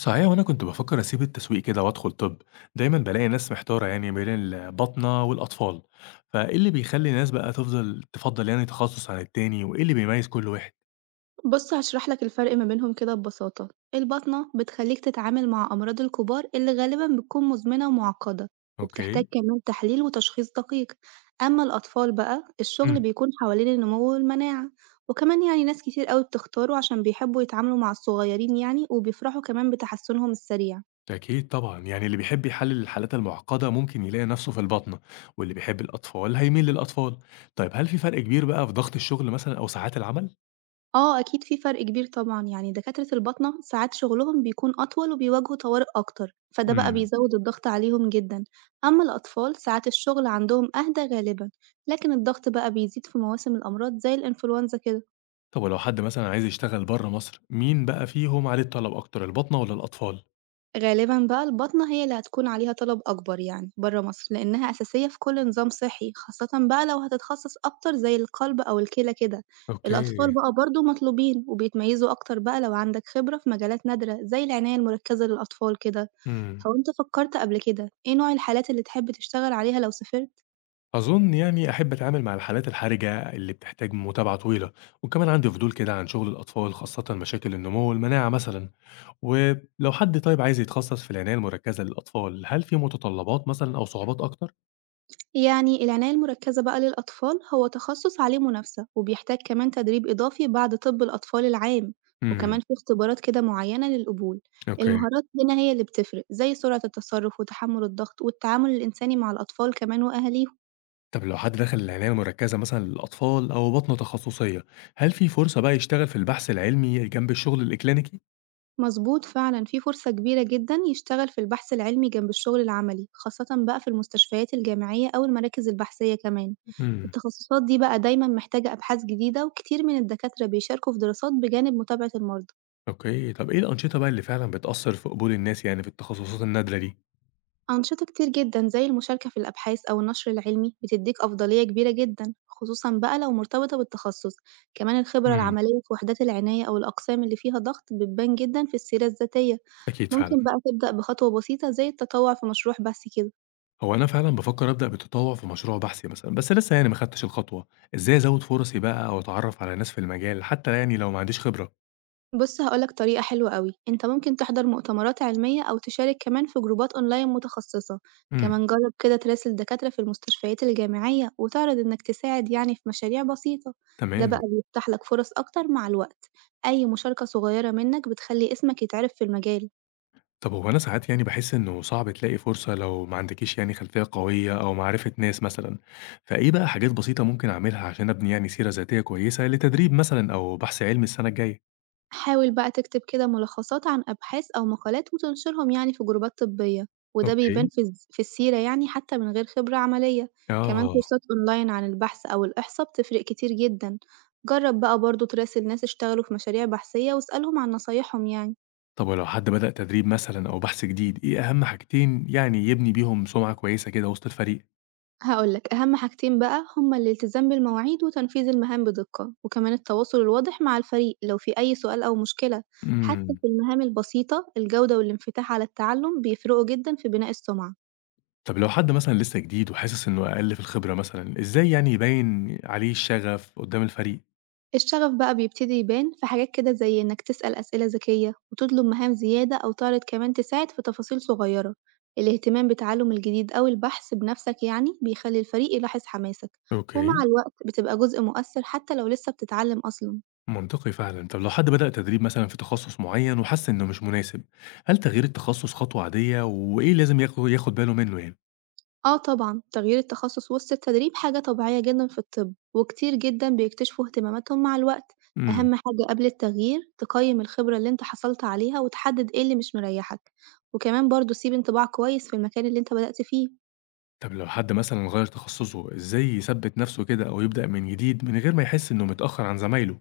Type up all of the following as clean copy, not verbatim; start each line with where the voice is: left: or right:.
left: صحيح وأنا كنت بافكر أسيب التسويق كده وأدخل طب، دايمًا بالاقي ناس محتارة يعني بين الباطنة والأطفال، فإيه اللي بيخلي ناس بقى تفضّل يعني تخصُص عن التاني وإيه اللي بيميّز كل واحد؟
right: بُص هاشرح لك الفرق ما بينهم كده ببساطة، الباطنة بتخليك تتعامل مع أمراض الكبار اللي غالبًا بتكون مزمنة ومعقدة، وبتحتاج
left: أوكي،
right: كمان تحليل وتشخيص دقيق، أما الأطفال بقى الشغل
left: إمم،
right: بيكون حوالين النمو والمناعة، وكمان يعني ناس كتير أوي بتختاره عشان بيحبوا يتعاملوا مع الصغيرين يعني وبيفرحوا كمان بتحسنهم السريع.
left: أكيد طبعًا، يعني اللي بيحب يحلّل الحالات المعقدة ممكن يلاقي نَفْسه في الباطنة، واللي بيحب الأطفال هيميل للأطفال، طيب هل في فرق كبير بقى في ضغط الشغل مثلًا أو ساعات العمل؟
right: آه، أكيد في فرق كبير طبعًا، يعني دكاترة الباطنة ساعات شغلهم بيكون أطول وبيواجهوا طوارئ أكتر، فده بقى
left: إمم،
right: بيزود الضغط عليهم جدًا. أما الأطفال ساعات الشغل عندهم أهدى غالبًا، لكن الضغط بقى بيزيد في مواسم الأمراض زي الإنفلونزا كده.
left: طب ولو حد مثلًا عايز يشتغل برّه مصر، مين بقى فيهم عليه الطلب أكتر الباطنة والّا الأطفال؟
right: غالبًا بقى البطنة هي اللي هتكون عليها طلب أكبر يعني برّه مصر، لإنها أساسية في كل نظام صحّي، خاصةً بقى لو هتتخصص أكتر زي القلب أو الكلى كده. الأطفال
left: أوكي،
right: بقى برضه مطلوبين، وبيتميزوا أكتر بقى لو عندك خبرة في مجالات نادرة زي العناية المركزة للأطفال كده.
left: إمم.
right: هو أنت فكرت قبل كده إيه نوع الحالات اللي تحب تشتغل عليها لو سافرت؟
left: أظن يعني أحب أتعامل مع الحالات الحرجة اللي بتحتاج متابعة طويلة، وكمان عندي فضول كده عن شغل الأطفال خاصة مشاكل النمو والمناعة مثلًا، ولو حد طيب عايز يتخصص في العناية المركزة للأطفال، هل في متطلبات مثلًا أو صعوبات أكتر؟
right: يعني العناية المركزة بقى للأطفال هو تخصص عليه منافسة وبيحتاج كمان تدريب إضافي بعد طب الأطفال العام،
left: امم،
right: وكمان في اختبارات كده معينة للقبول.
left: أوكي،
right: المهارات هنا هي اللي بتفرق زي سرعة التصرف وتحمل الضغط والتعامل الإنساني مع الأطفال كمان وأهاليهم.
left: طب لو حد دخل العناية المركزة مثلًا للأطفال أو بطنة تخصصية، هل في فرصة بقى يشتغل في البحث العلمي جنب الشغل الإكلينيكي؟
right: مظبوط فعلا، في فرصة كبيرة جدا يشتغل في البحث العلمي جنب الشغل العملي خاصة بقى في المستشفيات الجامعية أو المراكز البحثية كمان.
left: امم،
right: التخصصات دي بقى دايما محتاجة أبحاث جديدة وكتير من الدكاترة بيشاركوا في دراسات بجانب متابعة المرضى.
left: أوكي، طب إيه الأنشطة بقى اللي فعلًا بتأثر في قبول الناس يعني في التخصصات النادرة دي؟
right: أنشطة كتير جدًا زي المشاركة في الأبحاث أو النشر العلمي بتديك أفضلية كبيرة جدًا، خصوصًا بقى لو مرتبطة بالتخصص، كمان الخبرة
left: امم،
right: العملية في وحدات العناية أو الأقسام اللي فيها ضغط بتبان جدًا في السيرة الذاتية،
left: أكيد فعلًا.
right: ممكن بقى تبدأ بخطوة بسيطة زي التطوع في مشروع بحث كده.
left: هو أنا فعلًا بافكر أبدأ بتطوع في مشروع بحثي مثلًا، بس لسه يعني ما خدتش الخطوة، إزاي أزود فرصي بقى أو أتعرف على ناس في المجال حتى يعني لو ما عنديش خبرة؟
right: بُص هاقول لك طريقة حلوة أوي، أنت ممكن تحضر مؤتمرات علمية أو تشارك كمان في جروبات أونلاين متخصصة،
left: إمم،
right: كمان جرّب كده تراسل دكاترة في المستشفيات الجامعية وتعرض إنك تساعد يعني في مشاريع بسيطة، ده بقى
left: تمام.
right: بيفتح لك فرص أكتر مع الوقت، أي مشاركة صغيرة منك بتخلي اسمك يتعرف في المجال.
left: طب هو أنا ساعات يعني باحس إنه صعب تلاقي فرصة لو ما عندكيش يعني خلفية قوية أو معرفة ناس مثلًا، فإيه بقى حاجات بسيطة ممكن أعملها عشان أبني يعني سيرة ذاتية كويسة لتدريب مثلًا أو بحث علمي السنة الجاية؟
right: حاول بقى تكتب كده ملخصات عن أبحاث أو مقالات وتنشرهم يعني في جروبات طبية، وده بيبان
left: أوكي،
right: في السيرة يعني حتى من غير خبرة عملية، كمان
left: آه.
right: كورسات أونلاين عن البحث أو الإحصاء بتفرق كتير جدا، جرب بقى برضه تراسل ناس اشتغلوا في مشاريع بحثية واسألهم عن نصايحهم يعني.
left: طب ولو حد بدأ تدريب مثلًا أو بحث جديد، إيه أهم حاجتين يعني يبني بيهم سمعة كويسة كده وسط الفريق؟
right: هقولك أهم حاجتين بقى هما الالتزام بالمواعيد وتنفيذ المهام بدقة، وكمان التواصل الواضح مع الفريق لو في أي سؤال أو مشكلة، حتى
left: إمم.
right: في المهام البسيطة الجودة والانفتاح على التعلم بيفرقوا جدا في بناء السمعة.
left: طب لو حد مثلًا لسه جديد وحاسس إنه أقل في الخبرة مثلًا، إزاي يعني يبيّن عليه الشغف قدّام الفريق؟
right: الشغف بقى بيبتدي يبان في حاجات كده زي إنك تسأل أسئلة ذكية وتطلب مهام زيادة أو تعرض كمان تساعد في تفاصيل صغيرة، الاهتمام بتعلم الجديد أو البحث بنفسك يعني بيخلي الفريق يلاحظ حماسك، ومع
left: أوكي.
right: الوقت بتبقى جزء مؤثر حتى لو لسه بتتعلم أصلا.
left: منطقي فعلًا. طب لو حد بدأ تدريب مثلًا في تخصص معين وحس إنه مش مناسب، هل تغيير التخصص خطوة عادية، وإيه لازم ياخد باله منه يعني؟
right: آه طبعًا، تغيير التخصص وسط التدريب حاجة طبيعية جدًا في الطب، وكتير جدًا بيكتشفوا اهتماماتهم مع الوقت،
left: إمم.
right: أهم حاجة قبل التغيير تقيم الخبرة اللي أنت حصلت عليها وتحدد إيه اللي مش مريحك، وكمان برضه سيب انطباع كويس في المكان اللي أنت بدأت فيه.
left: طب لو حد مثلًا غيّر تخصصه، إزاي يثبّت نفسه كده أو يبدأ من جديد من غير ما يحس إنه متأخر عن زمايله؟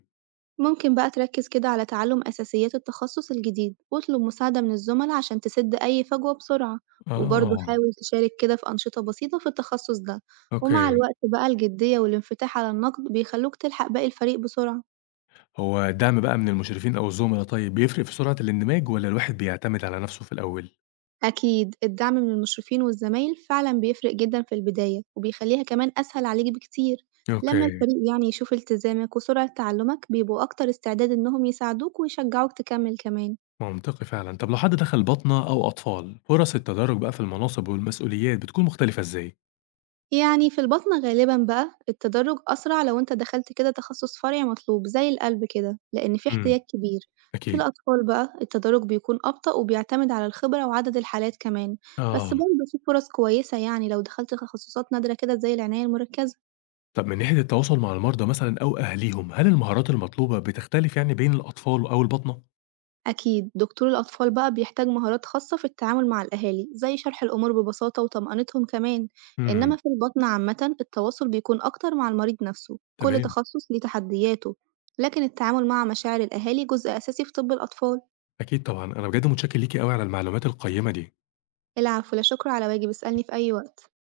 right: ممكن بقى تركز كده على تعلم أساسيات التخصص الجديد واطلب مساعدة من الزملا عشان تسد أي فجوة بسرعة، وبرضه
left: آه،
right: حاول تشارك كده في أنشطة بسيطة في التخصص ده، ومع
left: أوكي.
right: الوقت بقى الجدية والانفتاح على النقد بيخلوك تلحق باقي الفريق بسرعة.
left: هو الدعم بقى من المشرفين أو الزملا طيب بيفرق في سرعة الاندماج والّا الواحد بيعتمد على نفسه في الأول؟
right: أكيد الدعم من المشرفين والزمايل فعلا بيفرق جدا في البداية وبيخليها كمان أسهل عليك بكتير. لما
left: أوكي.
right: الفريق يعني يشوف التزامك وسرعة تعلمك بيبقوا أكتر استعداد إنهم يساعدوك ويشجعوك تكمل كمان.
left: منطقي فعلا. طب لو حد دخل بطنة أو أطفال فرص التدرج بقى في المناصب والمسؤوليات بتكون مختلفة إزاي؟
right: يعني في البطنة غالبا بقى التدرج أسرع لو أنت دخلت كده تخصص فرعي مطلوب زي القلب كده، لأن في
left: امم،
right: احتياج كبير. في
left: أكيد،
right: الأطفال بقى التدرج بيكون أبطأ وبيعتمد على الخبرة وعدد الحالات كمان، بس
left: آه.
right: برضه في فرص كويسة يعني لو دخلت تخصصات نادرة كده زي العناية المركزة.
left: طب من ناحية التواصل مع المرضى مثلا أو أهليهم هل المهارات المطلوبة بتختلف يعني بين الأطفال أو البطنة؟
right: أكيد، دكتور الأطفال بقى بيحتاج مهارات خاصة في التعامل مع الأهالي، زي شرح الأمور ببساطة وطمأنتهم كمان، إنما
left: امم،
right: في البطن عامةً التواصل بيكون أكتر مع المريض نفسه، كل
left: تمام،
right: تخصص ليه تحدياته، لكن التعامل مع مشاعر الأهالي جزء أساسي في طب الأطفال.
left: أكيد طبعا. أنا بجد متشكر ليكي قوي على المعلومات القيمة دي
right: العفو، لا شكر على واجب، اسألني في أي وقت.